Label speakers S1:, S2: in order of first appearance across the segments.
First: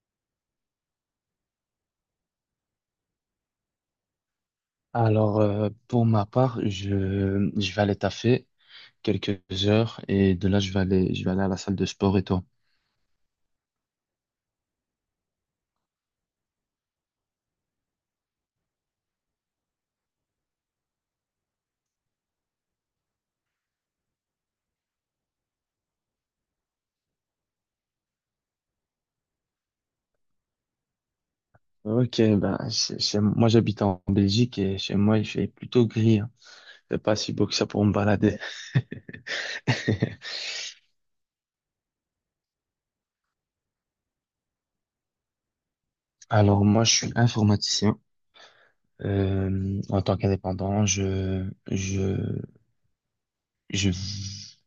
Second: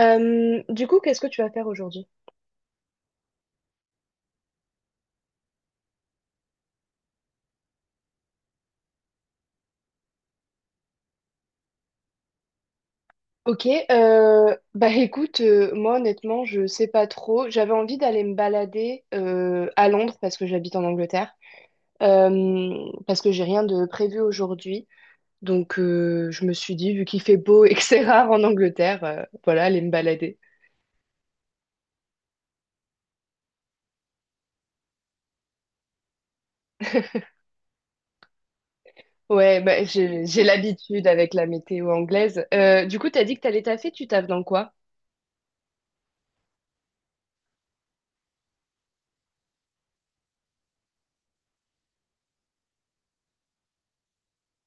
S1: Du coup, qu'est-ce que tu vas faire aujourd'hui?
S2: Alors, pour ma part, je vais aller taffer quelques heures et de là, je vais aller à la salle de sport. Et toi?
S1: Ok, bah écoute, moi honnêtement, je sais pas trop. J'avais envie d'aller me balader à Londres parce que j'habite en Angleterre, euh, parce que j'ai rien de prévu aujourd'hui. Donc je me suis dit, vu qu'il fait beau et que c'est rare en Angleterre, voilà, aller me balader.
S2: Ok, ben, moi, j'habite en Belgique et chez moi, il fait plutôt gris. Hein. C'est pas si beau que ça pour me balader.
S1: Ouais, bah j'ai l'habitude avec la météo anglaise. Du coup, t'as dit que t'allais taffer, tu taffes dans quoi?
S2: Alors, moi, je suis informaticien. En tant qu'indépendant, je,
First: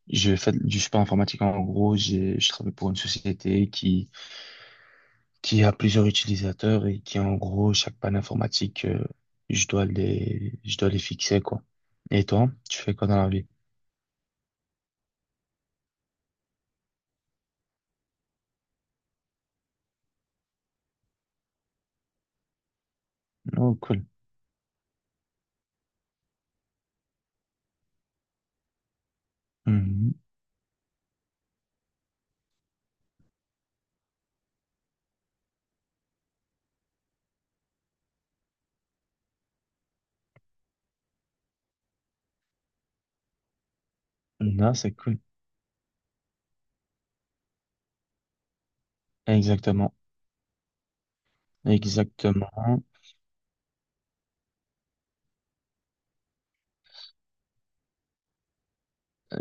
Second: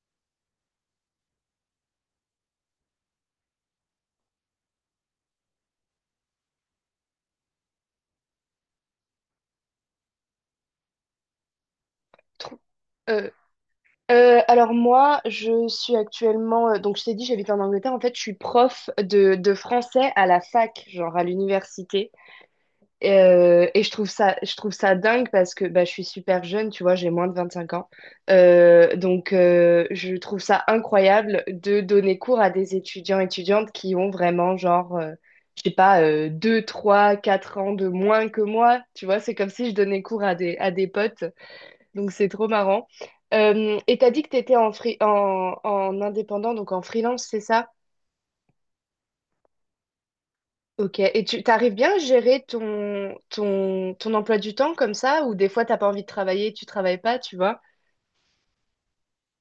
S2: je fais du support informatique. En gros, je travaille pour une société qui a plusieurs utilisateurs et qui, en gros, chaque panne informatique, je dois les fixer, quoi. Et toi,
S1: Trou-
S2: tu fais quoi dans la vie?
S1: alors moi, je suis actuellement, donc je t'ai dit, j'habite en Angleterre. En fait, je suis prof de français à la fac, genre à l'université. Euh,
S2: Oh,
S1: et je
S2: cool.
S1: trouve ça, je trouve ça dingue parce que bah, je suis super jeune, tu vois, j'ai moins de 25 ans. Donc
S2: Mhm.
S1: je trouve ça incroyable de donner cours à des étudiants, étudiantes qui ont vraiment genre, je sais pas, 2, 3, 4 ans de moins que moi. Tu vois, c'est comme si je donnais cours à des potes. Donc c'est trop marrant. Et t'as dit que t'étais en,
S2: Non, c'est
S1: free-
S2: cool.
S1: en, en indépendant, donc en freelance, c'est ça?
S2: Exactement.
S1: Ok. Et tu t'arrives bien à gérer
S2: Exactement.
S1: ton emploi du temps comme ça, ou des fois t'as pas envie de travailler, tu travailles pas, tu vois?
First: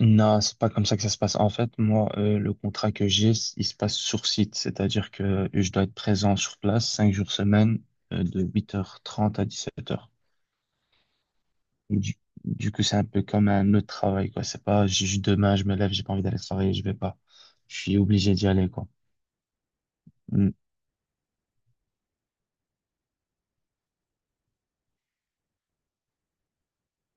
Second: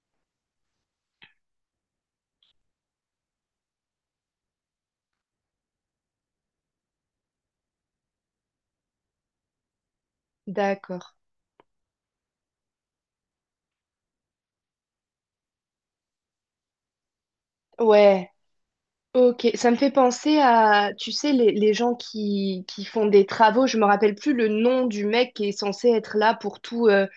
S2: Non, c'est pas comme ça que ça se passe. En fait, moi, le contrat que j'ai, il se passe sur site. C'est-à-dire que je dois être présent sur place 5 jours semaine, de 8h30 à 17h.
S1: D'accord.
S2: Du, du coup, c'est un peu comme un autre travail, quoi. C'est pas juste demain, je me lève, j'ai pas envie d'aller travailler, je vais pas. Je suis
S1: Ouais.
S2: obligé d'y aller, quoi.
S1: Ok. Ça me fait penser
S2: Mm.
S1: à, tu sais, les gens qui font des travaux, je me rappelle plus le nom du mec qui est censé être là pour tout,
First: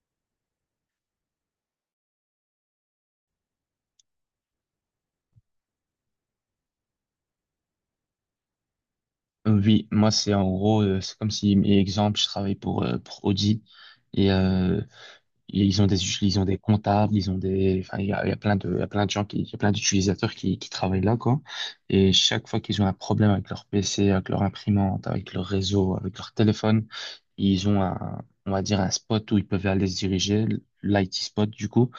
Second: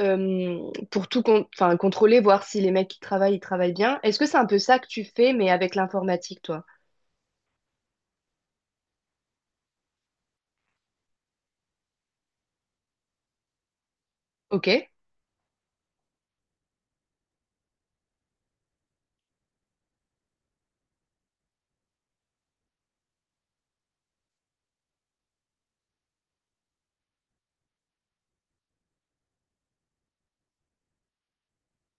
S1: euh, enfin, contrôler, voir si les mecs qui travaillent, ils travaillent bien. Est-ce que c'est un peu ça que tu fais, mais avec l'informatique, toi?
S2: Oui, moi, c'est en gros, c'est comme si, exemple, je travaille pour Audi et
S1: Ok,
S2: ils ont des comptables, enfin, il y a plein de gens il y a plein d'utilisateurs qui travaillent là, quoi. Et chaque fois qu'ils ont un problème avec leur PC, avec leur imprimante, avec leur réseau, avec leur téléphone, ils ont un, on va dire, un spot où ils peuvent aller se diriger, l'IT spot, du coup.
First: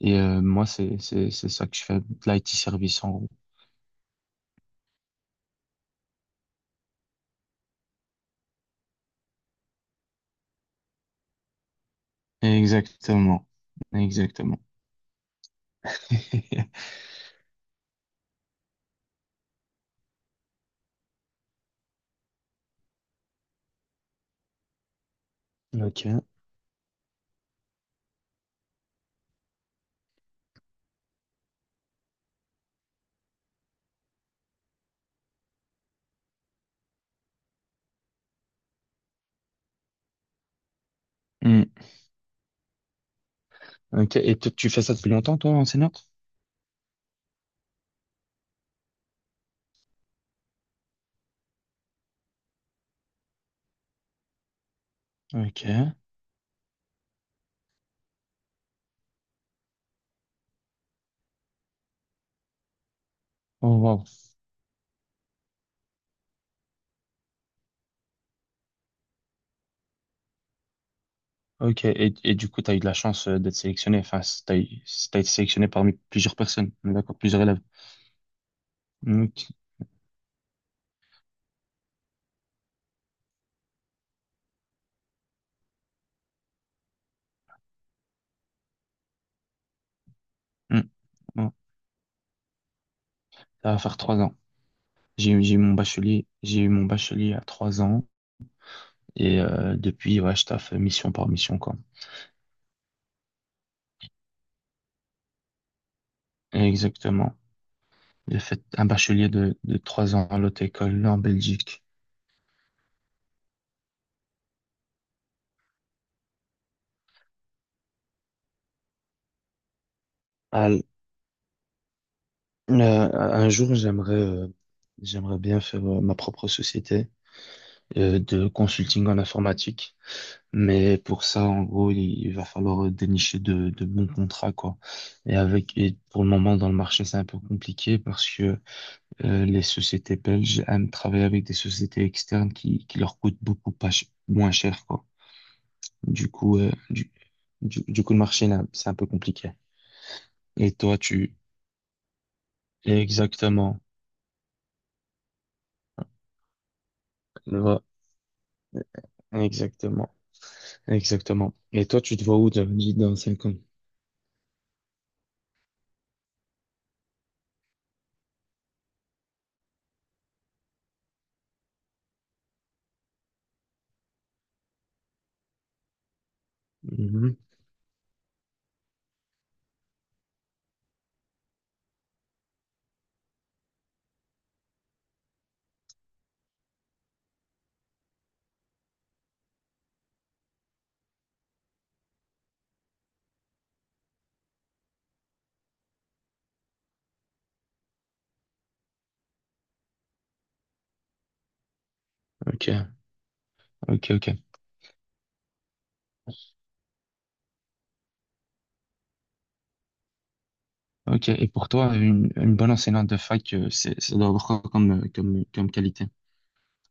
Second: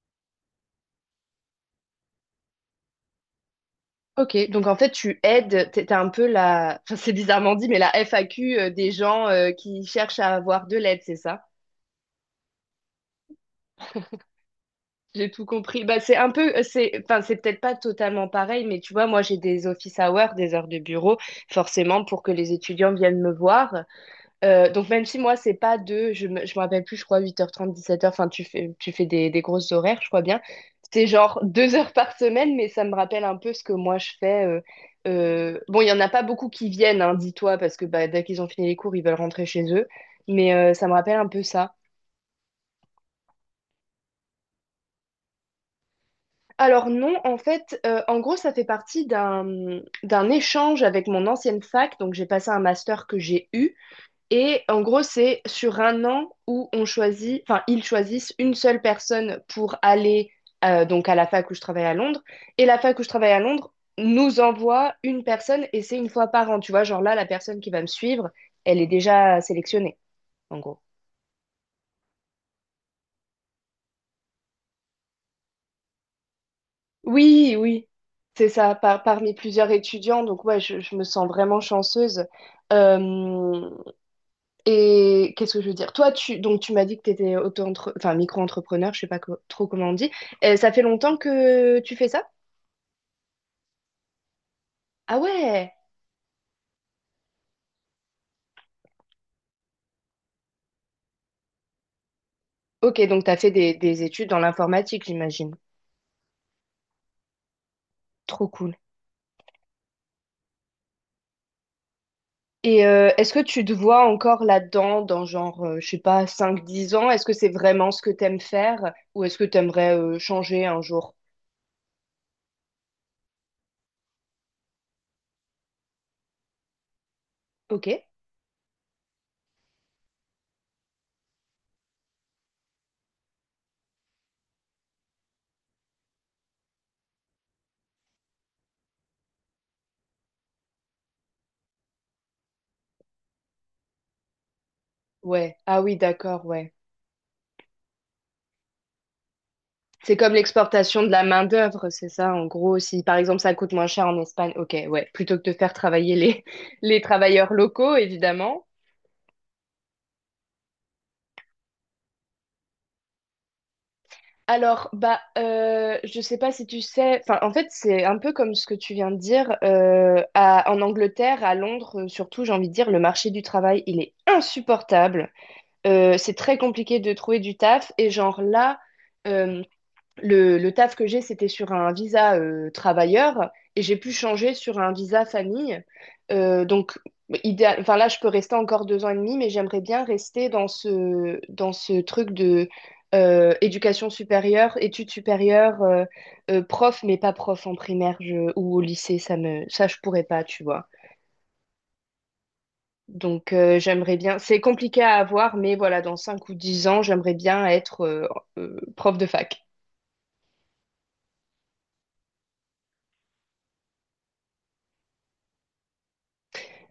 S2: Et moi, c'est ça que je fais, de l'IT service en gros.
S1: ok. Donc en fait, tu aides, t'es un peu la, enfin, c'est bizarrement dit, mais la FAQ des gens qui cherchent à avoir de l'aide, c'est ça?
S2: Exactement. Exactement.
S1: J'ai tout compris. Bah, c'est un peu, c'est, enfin, c'est peut-être pas totalement pareil, mais tu vois, moi, j'ai des office hours, des heures de bureau, forcément, pour que les étudiants viennent me voir. Donc même si moi c'est pas de,
S2: Ok.
S1: je me rappelle plus, je crois 8h30, 17h, enfin tu fais des grosses horaires, je crois bien. C'est genre 2 heures par semaine, mais ça me rappelle un peu ce que moi je fais. Bon, il y en a pas beaucoup qui viennent, hein, dis-toi, parce que bah, dès qu'ils ont fini les cours, ils veulent rentrer chez eux. Mais ça me rappelle un peu
S2: Hmm.
S1: ça.
S2: Ok. Et tu fais ça depuis longtemps, toi, enseignante?
S1: Alors non, en fait, en gros, ça fait partie d'un échange avec mon ancienne fac. Donc j'ai passé un master que j'ai eu. Et en gros, c'est sur
S2: Ok.
S1: un an où on choisit, enfin, ils choisissent une seule personne pour aller donc à la fac où je travaille à Londres. Et la fac où je travaille à Londres
S2: Oh, wow.
S1: nous envoie une personne et c'est une fois par an. Tu vois, genre là, la personne qui va me suivre, elle est déjà sélectionnée, en gros.
S2: Ok. Et du coup, tu as eu de la chance d'être sélectionné. Enfin, tu as été sélectionné parmi plusieurs personnes. D'accord, plusieurs
S1: Oui,
S2: élèves.
S1: oui, c'est ça, parmi
S2: Ok.
S1: plusieurs étudiants. Donc, ouais, je me sens vraiment chanceuse. Euh, Et qu'est-ce que je veux dire? Toi, tu donc tu m'as dit que tu étais enfin, micro-entrepreneur, je sais pas trop comment on dit. Ça fait
S2: Hmm.
S1: longtemps
S2: Ouais.
S1: que tu fais ça?
S2: Ça va faire 3 ans.
S1: Ah
S2: J'ai eu
S1: ouais.
S2: mon bachelier. J'ai eu mon bachelier à 3 ans. Et depuis, ouais, je taffe mission par mission, quoi.
S1: Ok, donc tu as fait des études dans l'informatique, j'imagine.
S2: Exactement. J'ai
S1: Trop
S2: fait
S1: cool.
S2: un bachelier de 3 ans à l'autre école là en Belgique.
S1: Et est-ce que tu te vois encore là-dedans, dans genre, je sais pas, 5 10 ans? Est-ce que c'est vraiment ce que t'aimes faire ou est-ce que t'aimerais aimerais changer
S2: À
S1: un
S2: l-
S1: jour?
S2: un jour, j'aimerais bien faire ma propre société
S1: Ok.
S2: de consulting en informatique. Mais pour ça, en gros, il va falloir dénicher de bons contrats, quoi. Et avec, et pour le moment, dans le marché, c'est un peu compliqué parce que les sociétés belges aiment travailler avec des sociétés externes qui leur coûtent beaucoup pas ch- moins cher, quoi.
S1: Ouais. Ah oui,
S2: Du
S1: d'accord,
S2: coup,
S1: ouais.
S2: du coup, le marché, là, c'est un peu compliqué.
S1: C'est comme
S2: Et toi,
S1: l'exportation de la
S2: tu...
S1: main-d'œuvre, c'est ça, en gros. Si par exemple ça coûte
S2: Exactement.
S1: moins cher en Espagne, ok, ouais, plutôt que de faire travailler les travailleurs
S2: Va-
S1: locaux, évidemment.
S2: Exactement. Exactement. Et toi, tu te vois où, dit dans 5 ans?
S1: Alors, bah, je sais pas si tu sais, enfin, en fait, c'est un peu comme ce que tu viens de dire. En Angleterre, à Londres, surtout, j'ai envie de dire, le marché du travail, il est insupportable. C'est très compliqué de
S2: Mhm.
S1: trouver du taf. Et genre là, euh, le taf que j'ai, c'était sur un visa travailleur et j'ai pu changer sur un visa famille. Donc, idéal, enfin là, je peux rester encore 2 ans et demi, mais j'aimerais bien rester dans ce truc de éducation supérieure, études supérieures, prof, mais pas prof en primaire ou au lycée, ça, je pourrais pas, tu vois.
S2: Ok,
S1: Donc,
S2: ok,
S1: j'aimerais
S2: ok.
S1: bien, c'est compliqué à avoir, mais voilà, dans 5 ou 10 ans, j'aimerais bien être prof de fac.
S2: Ok. Et pour toi, une bonne enseignante de fac, c'est, ça doit avoir quoi comme, comme qualité?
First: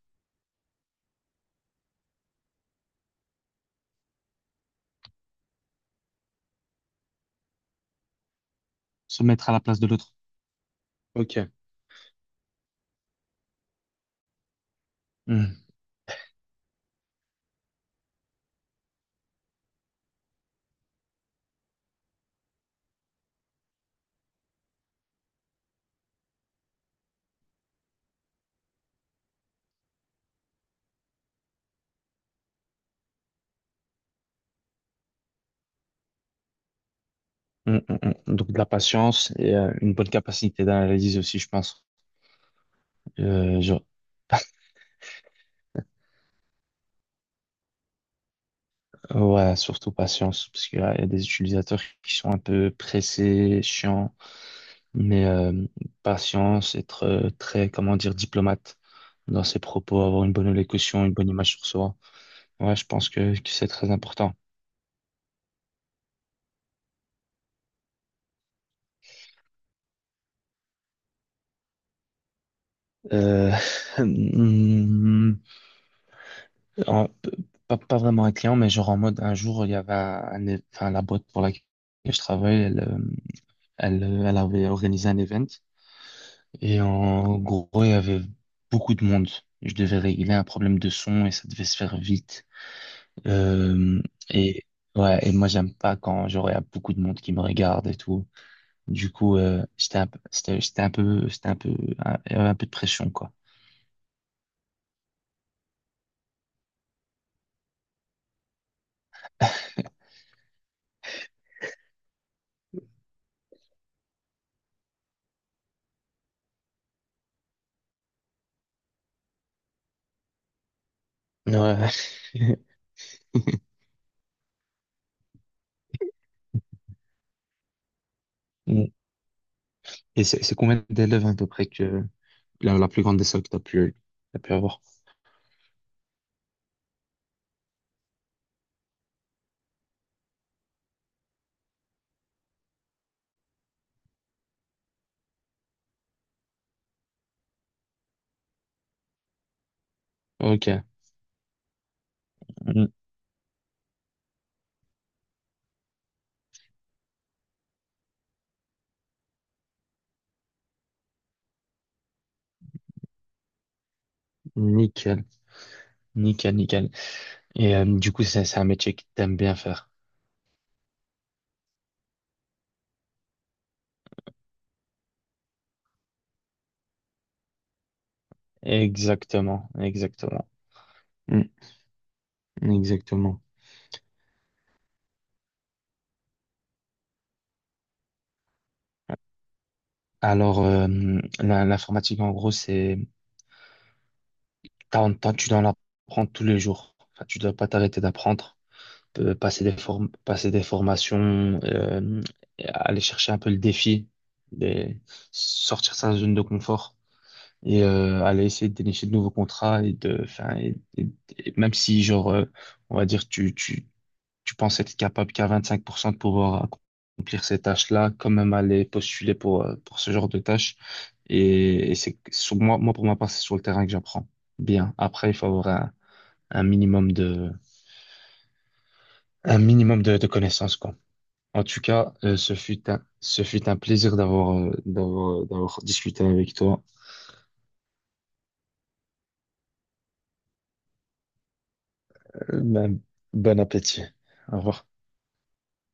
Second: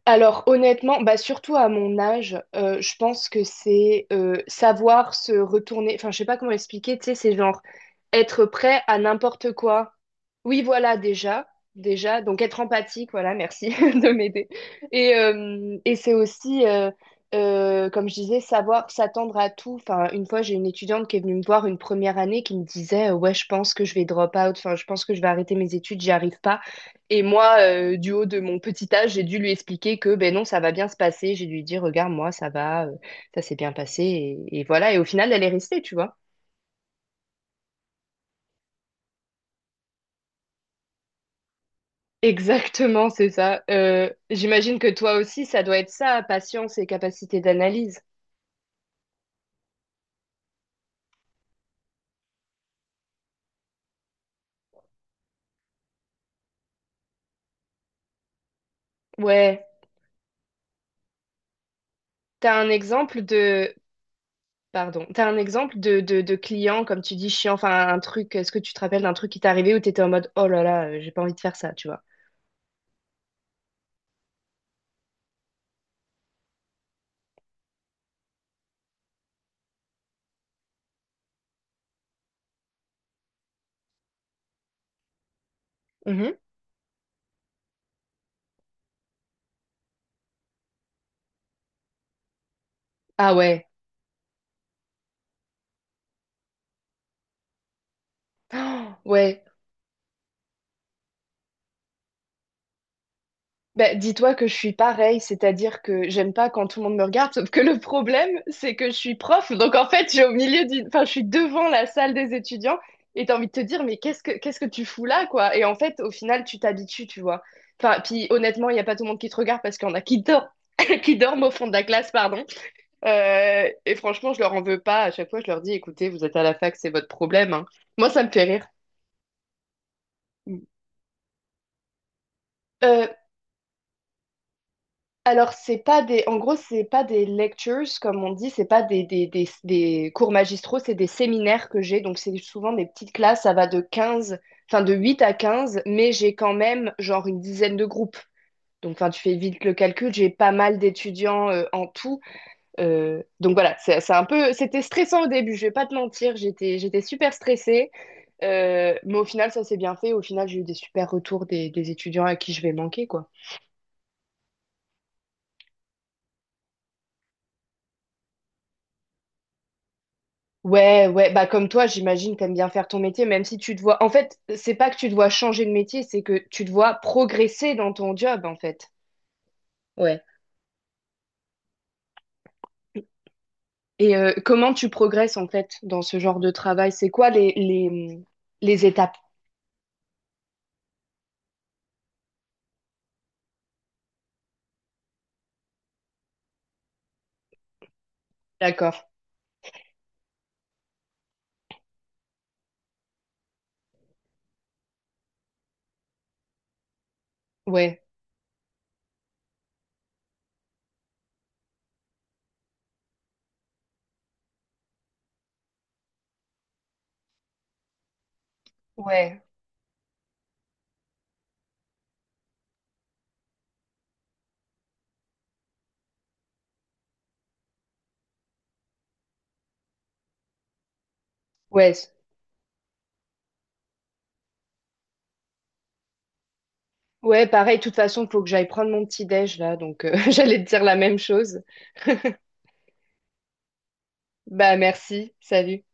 S1: Alors honnêtement, bah surtout à mon âge, je pense que c'est savoir se retourner. Enfin, je sais pas comment expliquer. Tu sais, c'est genre être prêt à
S2: Se mettre
S1: n'importe
S2: à la place de
S1: quoi.
S2: l'autre.
S1: Oui, voilà, déjà,
S2: Ok.
S1: déjà. Donc être empathique, voilà, merci de m'aider. Et
S2: Mhm.
S1: euh, et c'est aussi, comme je disais, savoir s'attendre à tout. Enfin, une fois, j'ai une étudiante qui est venue me voir une première année qui me disait, ouais, je pense que je vais drop out. Enfin, je pense que je vais arrêter mes études, j'y arrive pas. Et moi, du haut de mon petit âge, j'ai dû lui expliquer que ben non, ça va bien se passer. J'ai dû lui dire, regarde, moi, ça va, ça s'est bien passé. Et voilà. Et au final, elle est restée, tu vois.
S2: Mhm, mhm, mhm. Donc, de la patience et une bonne capacité d'analyse aussi, je pense.
S1: Exactement, c'est
S2: Euh,
S1: ça. J'imagine que toi aussi, ça doit être ça, patience et capacité d'analyse.
S2: Ouais, surtout patience, parce qu'il y a des utilisateurs qui sont un peu pressés, chiants, mais patience, être très, comment dire, diplomate dans ses
S1: Ouais.
S2: propos, avoir une bonne élocution, une bonne image sur soi.
S1: T'as un
S2: Ouais, je pense
S1: exemple
S2: que c'est
S1: de,
S2: très important.
S1: Pardon, t'as un exemple de client, comme tu dis, chiant, enfin un truc, est-ce que tu te rappelles d'un truc qui t'est arrivé où t'étais en mode, oh là là, j'ai pas envie de faire ça, tu vois.
S2: Euh, hmm, en- pas, pas vraiment un client, mais genre en mode, un jour, il y avait enfin, la boîte pour laquelle je travaille, elle avait organisé un event.
S1: Mhm.
S2: Et en gros, il y avait beaucoup de monde. Je devais régler un problème de son et ça devait se faire vite.
S1: Ah ouais.
S2: Euh, et ouais, et moi j'aime pas quand genre il y a beaucoup de monde qui me regarde et tout.
S1: Oh,
S2: Du coup,
S1: ouais.
S2: c'était un peu, il y avait un peu de pression, quoi.
S1: Bah, dis-toi que je suis pareil, c'est-à-dire que j'aime pas quand tout le monde me regarde, sauf que le problème, c'est que je suis prof, donc en fait, je suis au milieu d'une, enfin, je suis devant la salle des étudiants, et t'as envie de te dire, mais qu'est-ce que tu fous là, quoi? Et en fait, au final, tu t'habitues, tu vois. Enfin, puis honnêtement, il y a pas tout le monde qui te regarde parce qu'il y en a qui dorment, qui dorment au fond de la
S2: Ouais.
S1: classe, pardon. Et franchement, je leur en veux pas. À chaque fois, je leur dis, écoutez, vous êtes à la fac, c'est votre problème, hein. Moi, ça me fait rire.
S2: Et c'est combien d'élèves à peu près que la plus
S1: Euh,
S2: grande des salles que t'as pu avoir?
S1: Alors, c'est pas des, en gros, c'est pas des lectures, comme on dit, c'est pas des cours magistraux, c'est des séminaires que j'ai. Donc, c'est souvent des petites classes, ça va de 15, enfin, de 8 à 15, mais j'ai quand même, genre, une dizaine de groupes. Donc, enfin, tu fais vite le calcul, j'ai pas mal
S2: Ok.
S1: d'étudiants en tout.
S2: Mm.
S1: Donc, voilà, c'est un peu, c'était stressant au début, je vais pas te mentir, j'étais super stressée. Mais au final, ça s'est bien fait. Au final, j'ai eu des super retours des étudiants à qui je vais manquer, quoi.
S2: Nickel, nickel, nickel. Et du coup, c'est un métier que t'aimes bien faire.
S1: Ouais, ouais, bah comme toi, j'imagine, t'aimes bien faire ton métier, même si tu te vois. En fait, c'est pas que tu te vois changer de métier, c'est que tu te vois progresser dans ton job, en fait.
S2: Exactement,
S1: Ouais.
S2: exactement. Mm, exactement.
S1: Et comment tu progresses, en fait, dans ce genre de travail? C'est quoi les étapes?
S2: Alors, l'informatique, en gros, tu dois en apprendre tous les jours. Enfin, tu dois pas t'arrêter d'apprendre.
S1: D'accord.
S2: Passer des formations, et aller chercher un peu le défi, des- sortir de sa zone de confort et
S1: Ouais,
S2: aller essayer de dénicher de nouveaux contrats et de, enfin, et même si genre, on va dire, tu penses être capable qu'à 25% de pouvoir accomplir ces tâches-là, quand même aller postuler
S1: ouais,
S2: pour ce genre de tâches. Et c'est sur moi, moi, pour ma part, c'est sur le terrain que j'apprends bien. Après, il faut avoir un minimum de, un minimum de connaissances, quoi. En tout
S1: ouais.
S2: cas, ce fut un plaisir d'avoir, d'avoir discuté avec toi.
S1: Ouais, pareil, de toute façon, faut que j'aille prendre mon petit déj là, donc j'allais te dire la même chose.
S2: Euh, ben, bon appétit. Au
S1: Bah
S2: revoir.
S1: merci, salut.